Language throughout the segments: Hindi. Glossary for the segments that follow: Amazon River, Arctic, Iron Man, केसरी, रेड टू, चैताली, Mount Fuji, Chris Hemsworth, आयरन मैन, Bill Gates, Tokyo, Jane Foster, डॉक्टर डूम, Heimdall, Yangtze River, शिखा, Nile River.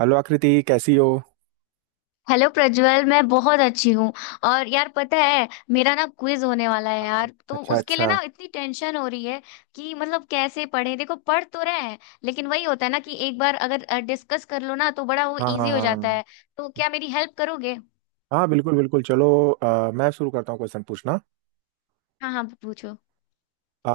हेलो आकृति कैसी हो। हेलो प्रज्वल, मैं बहुत अच्छी हूँ। और यार पता है, मेरा ना क्विज होने वाला है हाँ, यार, तो अच्छा उसके लिए अच्छा। ना इतनी टेंशन हो रही है कि मतलब कैसे पढ़े। देखो, पढ़ तो रहे हैं लेकिन वही होता है ना कि एक बार अगर डिस्कस कर लो ना, तो बड़ा वो हाँ हाँ इजी हो हाँ जाता हाँ। है। तो क्या मेरी हेल्प करोगे? हाँ, बिल्कुल बिल्कुल, चलो मैं शुरू करता हूँ क्वेश्चन पूछना। हाँ हाँ, पूछो। अ,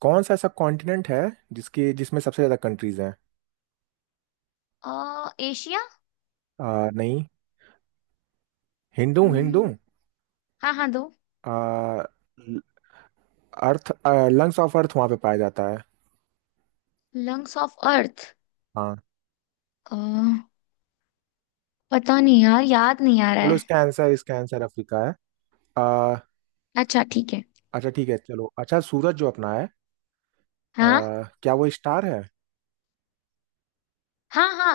कौन सा ऐसा कॉन्टिनेंट है जिसके जिसमें सबसे ज़्यादा कंट्रीज हैं? एशिया। नहीं। हिंदू हूँ, हिंदू हम्म। हूँ। हाँ हाँ, दो। अ, ल- अर्थ लंग्स ऑफ अर्थ वहाँ पे पाया जाता है। Lungs of earth. हाँ। अ, पता नहीं यार, याद नहीं आ रहा चलो, है। इसका आंसर अफ्रीका है। अ, अच्छा, ठीक है। अच्छा ठीक है चलो। अच्छा, सूरज जो अपना है, अ, हाँ क्या वो स्टार है? हाँ हाँ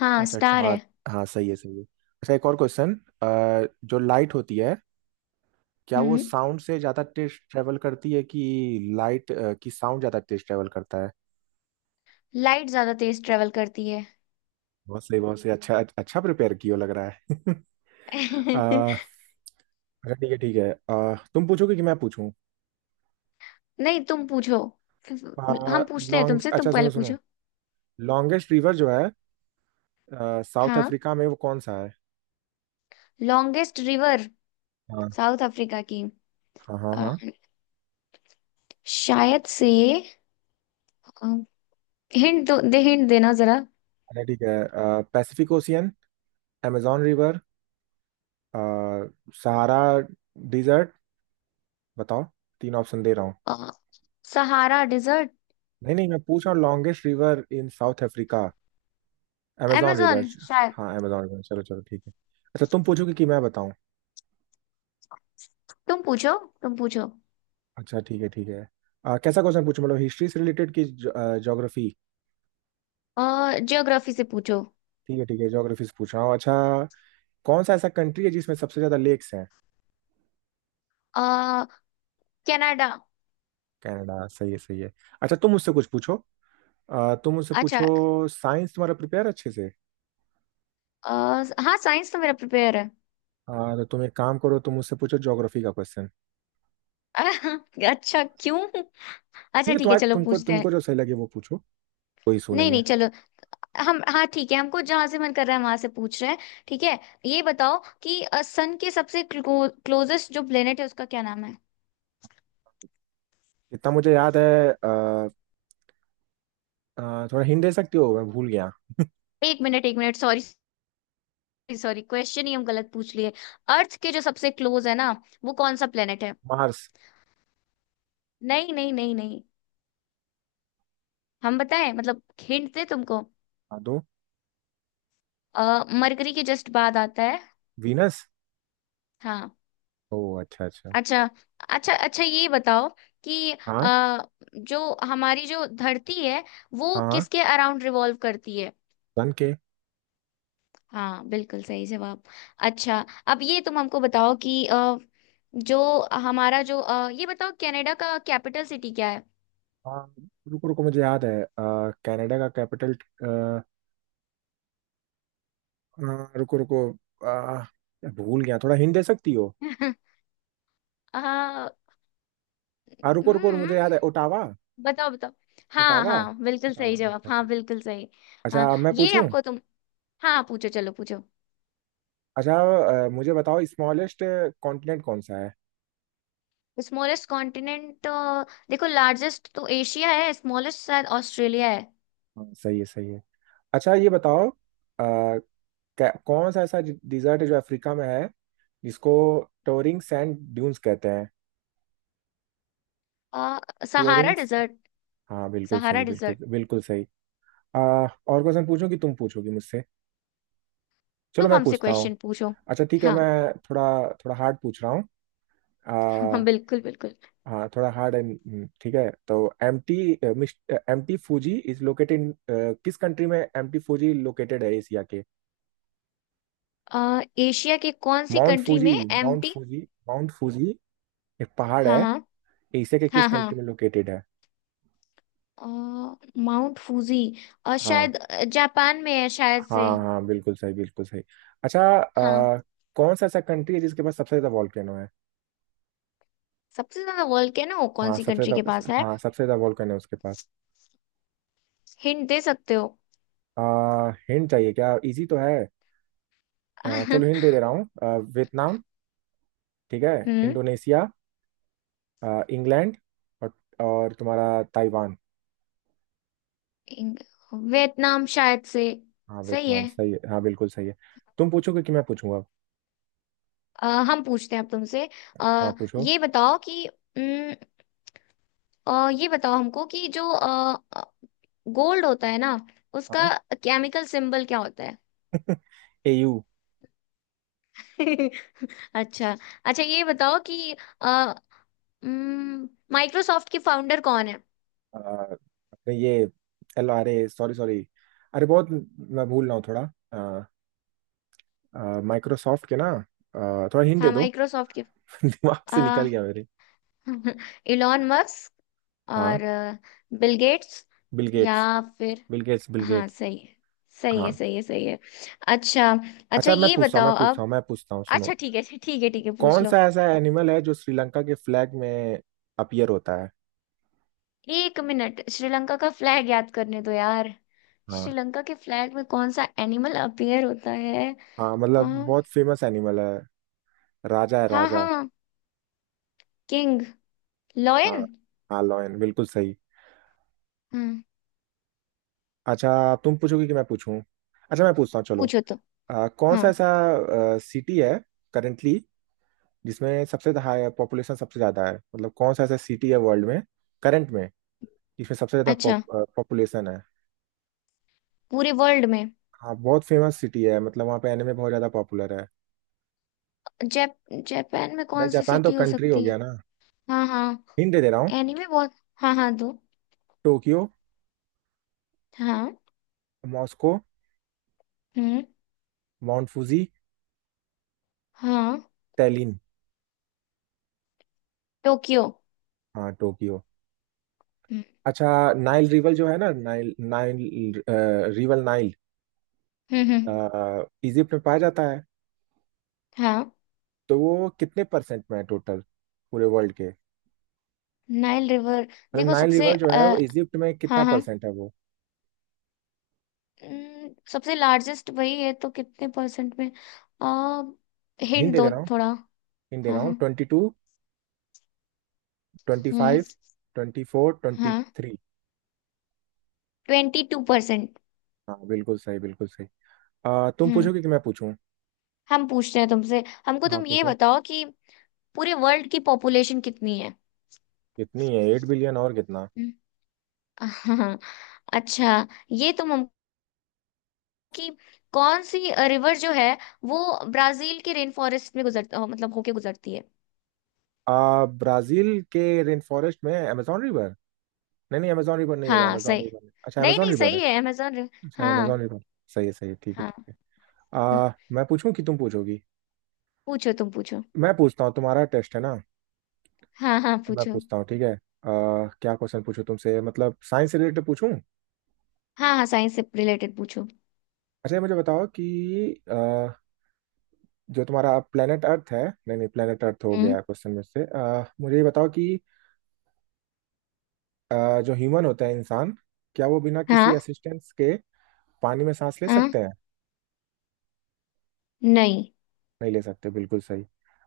हाँ, अच्छा स्टार हाँ। है। हाँ सही है सही है। अच्छा, एक और क्वेश्चन। जो लाइट होती है, क्या वो हम्म। साउंड से ज्यादा तेज ट्रेवल करती है कि लाइट की साउंड ज्यादा तेज ट्रेवल करता है? लाइट ज्यादा तेज ट्रेवल करती है। बहुत सही बहुत सही। अच्छा अच्छा प्रिपेयर किया लग रहा है। आ, अच्छा ठीक है ठीक है। तुम पूछोगे कि मैं पूछूं? नहीं, तुम पूछो। आ, हम पूछते हैं लॉन्ग तुमसे। तुम अच्छा पहले सुनो सुनो। पूछो। लॉन्गेस्ट रिवर जो है साउथ हाँ, अफ्रीका में, वो कौन सा है? लॉन्गेस्ट रिवर हाँ साउथ अफ्रीका की। हाँ हाँ अ, हाँ। शायद से। हिंट दो, दे, हिंट देना जरा। अच्छा ठीक है। Pacific ocean, amazon river, Sahara desert. बताओ, तीन ऑप्शन दे रहा हूँ। अ, सहारा डिजर्ट। नहीं नहीं, मैं पूछ रहा हूँ longest river in South Africa. Amazon river. amazon शायद। हाँ अमेजोन रिवर, चलो चलो ठीक है। अच्छा, तुम पूछोगे कि मैं बताऊं? तुम पूछो, तुम पूछो। अच्छा ठीक है ठीक है। कैसा क्वेश्चन पूछूं, मतलब हिस्ट्री से रिलेटेड कि ज्योग्राफी? अ ज्योग्राफी से पूछो। ठीक है ठीक है, ज्योग्राफी से पूछ रहा हूँ। अच्छा, कौन सा ऐसा कंट्री है जिसमें सबसे ज्यादा लेक्स हैं? आ, कनाडा। कनाडा सही है सही है। अच्छा, तुम मुझसे कुछ पूछो। तुम मुझसे अच्छा। पूछो। साइंस तुम्हारा प्रिपेयर अच्छे से? अ, हाँ, साइंस तो मेरा प्रिपेयर है। तो तुम एक काम करो, तुम मुझसे पूछो ज्योग्राफी का क्वेश्चन। अच्छा, क्यों? अच्छा ठीक है, ठीक है, तुम्हारे चलो तुमको पूछते हैं। तुमको जो सही लगे वो पूछो। कोई इशू नहीं नहीं नहीं, है। चलो। हम हाँ ठीक है, हमको जहां से मन कर रहा है वहां से पूछ रहे हैं। ठीक है। ये बताओ कि सन के सबसे क्लोजेस्ट जो प्लेनेट है उसका क्या नाम है? इतना मुझे याद है। आ, आ, थोड़ा हिंट दे सकती हो, मैं भूल गया? एक मिनट, एक मिनट, सॉरी। सॉरी, क्वेश्चन ही हम गलत पूछ लिए। अर्थ के जो सबसे क्लोज है ना, वो कौन सा प्लेनेट है? मार्स। नहीं नहीं नहीं नहीं। हम बताएं मतलब, हिंट दे तुमको। हाँ दो। मरकरी के जस्ट बाद आता है। वीनस। हाँ। ओ अच्छा अच्छा। अच्छा। अच्छा। अच्छा ये बताओ कि हाँ अ, जो हमारी जो धरती है वो हाँ हाँ। किसके अराउंड रिवॉल्व करती है? सन के। हाँ, बिल्कुल सही जवाब। अच्छा। अब ये तुम हमको बताओ कि अ, जो हमारा जो अ, ये बताओ, कनाडा का कैपिटल सिटी क्या है? आ, रुको रुको, मुझे याद है। कनाडा का कैपिटल। रुको रुको। आ, भूल गया, थोड़ा हिंट दे सकती हो? अ, रुको रुको, हम्म मुझे याद है, ओटावा। बताओ बताओ। हाँ ओटावा। हाँ, बिल्कुल ओटावा सही जवाब। अच्छा हाँ, ठीक। बिल्कुल सही। हाँ, अच्छा अब मैं ये पूछूं। हमको तुम। हाँ, पूछो, चलो पूछो। अच्छा, मुझे बताओ, स्मॉलेस्ट कॉन्टिनेंट कौन सा है? Smallest continent. देखो, लार्जेस्ट तो एशिया है, स्मॉलेस्ट शायद ऑस्ट्रेलिया है। हाँ सही है सही है। अच्छा ये बताओ, कौन सा ऐसा डिजर्ट है जो अफ्रीका में है, जिसको टोरिंग सैंड ड्यून्स कहते हैं? अ, सहारा टूरिंग। डिजर्ट। हाँ बिल्कुल सहारा सही, बिल्कुल डिजर्ट। बिल्कुल सही। आ, और क्वेश्चन पूछूं कि तुम पूछोगी मुझसे? चलो तुम मैं हमसे पूछता हूँ। क्वेश्चन पूछो। अच्छा ठीक है, हाँ। मैं थोड़ा थोड़ा हार्ड पूछ रहा हूँ। हाँ, आ, बिल्कुल बिल्कुल। हाँ थोड़ा हार्ड एंड ठीक है तो। MT MT Fuji is located in किस कंट्री में एमटी फूजी लोकेटेड है, एशिया के? एशिया के कौन सी माउंट कंट्री फूजी में Mount empty? Fuji Mount Fuji एक पहाड़ हाँ है। हाँ एशिया के किस हाँ कंट्री हाँ। में लोकेटेड है? अ, माउंट फूजी, और हाँ शायद जापान में है शायद से। हाँ। हाँ बिल्कुल सही बिल्कुल सही। अच्छा, हाँ। कौन सा ऐसा कंट्री है जिसके पास सबसे ज्यादा वॉल्केनो है? सबसे ज्यादा वोल्केनो कौन हाँ सी सबसे कंट्री के ज्यादा, पास है? हाँ सबसे ज्यादा वॉल्केनो है उसके पास। हिंट दे सकते हो? हिंट चाहिए क्या, इजी तो है। हम्म। चलो हिंट दे दे रहा हूँ। वियतनाम, ठीक है, इंडोनेशिया, इंग्लैंड, और और तुम्हारा ताइवान। इंग- वियतनाम शायद से। हाँ सही वियतनाम है। सही है, हाँ बिल्कुल सही है। तुम पूछोगे कि मैं पूछूंगा? हम पूछते हैं अब तुमसे। हाँ अ, पूछो। ये बताओ कि अम, ये बताओ हमको कि जो गोल्ड होता है ना, उसका हाँ। केमिकल सिंबल क्या होता एयू। है? अच्छा। अच्छा ये बताओ कि माइक्रोसॉफ्ट के फाउंडर कौन है? अपने ये L R A, sorry sorry. अरे बहुत मैं भूल रहा हूँ थोड़ा। माइक्रोसॉफ्ट के ना, थोड़ा हिंट दे हाँ, दो। माइक्रोसॉफ्ट के। दिमाग से निकल आ, गया मेरे। इलॉन मस्क, और हाँ, बिल गेट्स, बिल या गेट्स। फिर। बिल गेट्स बिल हाँ, गेट्स। सही है, सही है, हाँ। सही है, सही है। अच्छा। अच्छा अच्छा मैं ये पूछता हूँ, मैं बताओ पूछता अब। हूँ, मैं पूछता हूँ, अच्छा सुनो। ठीक है, अच्छा ठीक है, ठीक है, पूछ कौन लो। सा ऐसा एनिमल है जो श्रीलंका के फ्लैग में अपीयर होता है? एक मिनट, श्रीलंका का फ्लैग याद करने दो यार। हाँ श्रीलंका के फ्लैग में कौन सा एनिमल अपीयर होता है? हाँ आ, मतलब बहुत फेमस एनिमल है। राजा है हाँ राजा। हाँ, किंग हाँ लॉयन। हाँ लॉयन बिल्कुल सही। हम्म। अच्छा, तुम पूछोगे कि मैं पूछूं? अच्छा मैं पूछता हूँ चलो। पूछो तो। कौन हाँ, सा ऐसा सिटी है करेंटली जिसमें सबसे हाई पॉपुलेशन सबसे ज्यादा है, मतलब कौन सा ऐसा सिटी है वर्ल्ड में करंट में जिसमें सबसे ज्यादा अच्छा। पॉपुलेशन है? पूरे वर्ल्ड में? हाँ बहुत फेमस सिटी है, मतलब वहाँ पे एनिमे बहुत ज्यादा पॉपुलर है। जैप जापान में भाई कौन सी जापान तो सिटी हो कंट्री हो सकती है? गया ना। हाँ हाँ। हिंट दे दे रहा हूँ। एनीमे बहुत। हाँ हाँ, दो। टोक्यो, हाँ। मॉस्को, हम्म। माउंट फूजी, हाँ, टैलिन। टोक्यो। हाँ टोक्यो। हम्म। अच्छा, नाइल रिवर जो है ना नाइल नाइल रिवर नाइल हम्म। हम्म। इजिप्ट में पाया जाता है, हाँ। तो वो कितने परसेंट में है टोटल पूरे वर्ल्ड के? Nile river. मतलब देखो, नाइल सबसे रिवर जो है, वो इजिप्ट में हाँ कितना हाँ। परसेंट है वो? सबसे लार्जेस्ट वही है, तो कितने परसेंट में? आ, हिंट हिंट दे दे दो रहा हूँ। थोड़ा। हिंट दे हाँ रहा हूँ, हाँ। ट्वेंटी टू, ट्वेंटी हम्म। फाइव, ट्वेंटी फोर, ट्वेंटी हाँ, थ्री। Twenty two percent. हाँ बिल्कुल सही बिल्कुल सही। तुम हम्म। पूछोगे कि मैं पूछूं? हम पूछते हैं तुमसे, हमको हाँ तुम ये पूछो। बताओ कि पूरे वर्ल्ड की पॉपुलेशन कितनी है? कितनी है, एट बिलियन और कितना। हम्म। हाँ। अच्छा ये तुम हमको कि कौन सी रिवर जो है वो ब्राजील के रेन फॉरेस्ट में मतलब होके गुजरती है? ब्राजील के रेन फॉरेस्ट में amazon रिवर। नहीं नहीं amazon रिवर नहीं होगा, हाँ, amazon सही। रिवर नहीं। अच्छा नहीं amazon नहीं, रिवर है। सही है अमेजोन रिवर। अच्छा amazon हाँ रिवर सही है सही है, ठीक है हाँ। ठीक है। हम्म, मैं पूछूं कि तुम पूछोगी? पूछो, तुम पूछो। मैं पूछता हूँ, तुम्हारा टेस्ट है ना। हाँ हाँ, मैं पूछो। पूछता हूँ ठीक है। क्या क्वेश्चन पूछूं तुमसे, मतलब साइंस से रिलेटेड पूछूं? हाँ हाँ, साइंस से रिलेटेड पूछो। अच्छा ये मुझे बताओ कि आ, जो तुम्हारा planet अर्थ है, नहीं नहीं planet अर्थ हो हम्म। गया क्वेश्चन में से। मुझे ये बताओ कि जो ह्यूमन होता है, इंसान, क्या वो बिना किसी हाँ। असिस्टेंस के पानी में सांस ले हाँ, सकते हैं? नहीं। नहीं ले सकते बिल्कुल सही।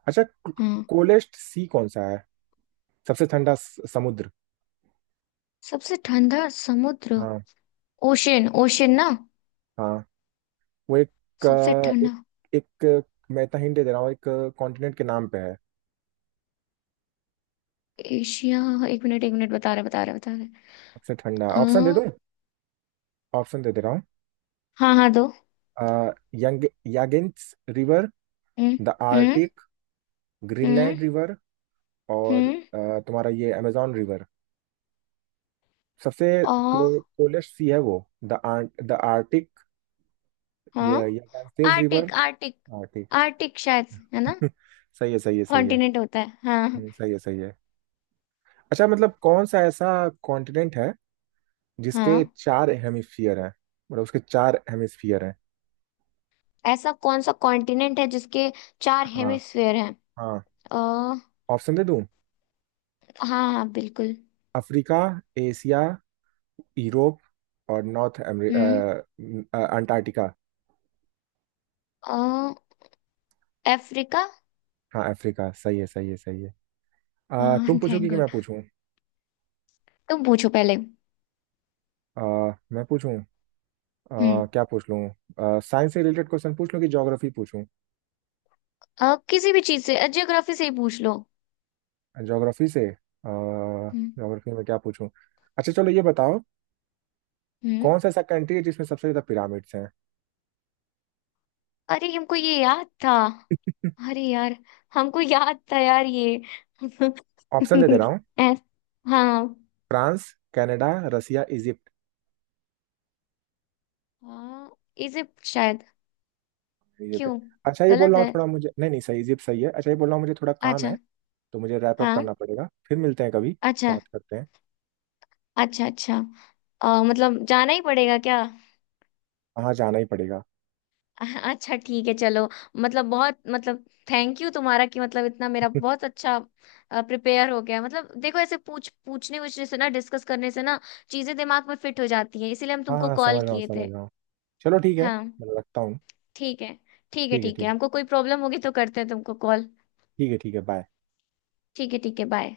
अच्छा, हाँ। कोलेस्ट सी कौन सा है? सबसे ठंडा समुद्र। सबसे ठंडा समुद्र। हाँ। ओशन, ओशन ना। हाँ वो एक सबसे अ, ठंडा। एक, एक मैं इतना हिंट दे दे रहा हूँ, एक कॉन्टिनेंट के नाम पे है। एशिया। एक मिनट, एक मिनट, बता रहे, बता रहे, बता सबसे ठंडा। ऑप्शन दे दूं? रहे। ऑप्शन दे दे रहा हूँ। हाँ हाँ, दो। यंग, यागिंस रिवर, हम्म। द हम्म। आर्टिक, हम्म। ग्रीनलैंड रिवर, और हम्म। तुम्हारा ये अमेजोन रिवर। सबसे ओ। कोलेस्ट सी है वो? द आर्टिक, हाँ। ये यागिंस river. Arctic, Arctic. Arctic. Arctic शायद, है ना? सही है सही है सही है। कॉन्टिनेंट होता है, हाँ। सही है सही है। अच्छा, मतलब कौन सा ऐसा कॉन्टिनेंट है जिसके हाँ। चार हेमिस्फीयर हैं, मतलब उसके चार हेमिस्फीयर हैं? ऐसा कौन सा कॉन्टिनेंट है जिसके चार हाँ। हेमिस्फेयर हैं? हाँ। अ ऑप्शन दे दूं? हाँ हाँ, बिल्कुल। अफ्रीका, एशिया, यूरोप, और नॉर्थ हम्म। अंटार्कटिका। अ अफ्रीका। हाँ अफ्रीका सही है सही है सही है। तुम हाँ, थैंक पूछोगी कि मैं गॉड। पूछूं? तुम पूछो पहले। अ, मैं पूछूं? हम्म। अ, क्या पूछ लूं, साइंस से रिलेटेड क्वेश्चन पूछ लूं कि ज्योग्राफी पूछूं? किसी भी चीज से, जियोग्राफी से ही पूछ लो। ज्योग्राफी से, हम्म। ज्योग्राफी में क्या पूछूं? अच्छा चलो ये बताओ, हम्म। कौन सा ऐसा कंट्री है जिसमें सबसे ज्यादा पिरामिड्स हैं? अरे, हमको ये याद था। अरे यार, हमको याद था यार, ये ऑप्शन दे दे रहा हूँ। ऐस- हाँ फ्रांस, कनाडा, रसिया, इजिप्ट। हाँ। इजिप्ट शायद। इजिप्ट है। क्यों? अच्छा ये बोल गलत रहा हूँ, है। थोड़ा मुझे, नहीं नहीं सही इजिप्ट सही है। अच्छा ये बोल रहा हूँ, मुझे थोड़ा काम अच्छा। है तो मुझे रैप अप हाँ। करना पड़ेगा, फिर मिलते हैं कभी, अच्छा। बात करते हैं। अच्छा। अच्छा। मतलब जाना ही पड़ेगा क्या? हाँ जाना ही पड़ेगा। अच्छा ठीक है, चलो। मतलब, बहुत मतलब। थैंक यू तुम्हारा, कि मतलब इतना मेरा बहुत अच्छा प्रिपेयर हो गया। मतलब देखो, ऐसे पूछने वूछने से ना, डिस्कस करने से ना, चीजें दिमाग में फिट हो जाती हैं, इसीलिए हम हाँ तुमको हाँ कॉल समझ रहा हूँ किए समझ थे। रहा हूँ। चलो ठीक है, हाँ। मैं रखता हूँ। ठीक है। ठीक है, ठीक है ठीक है, ठीक। हमको कोई प्रॉब्लम होगी तो करते हैं तुमको कॉल। ठीक है बाय। ठीक है, ठीक है, बाय।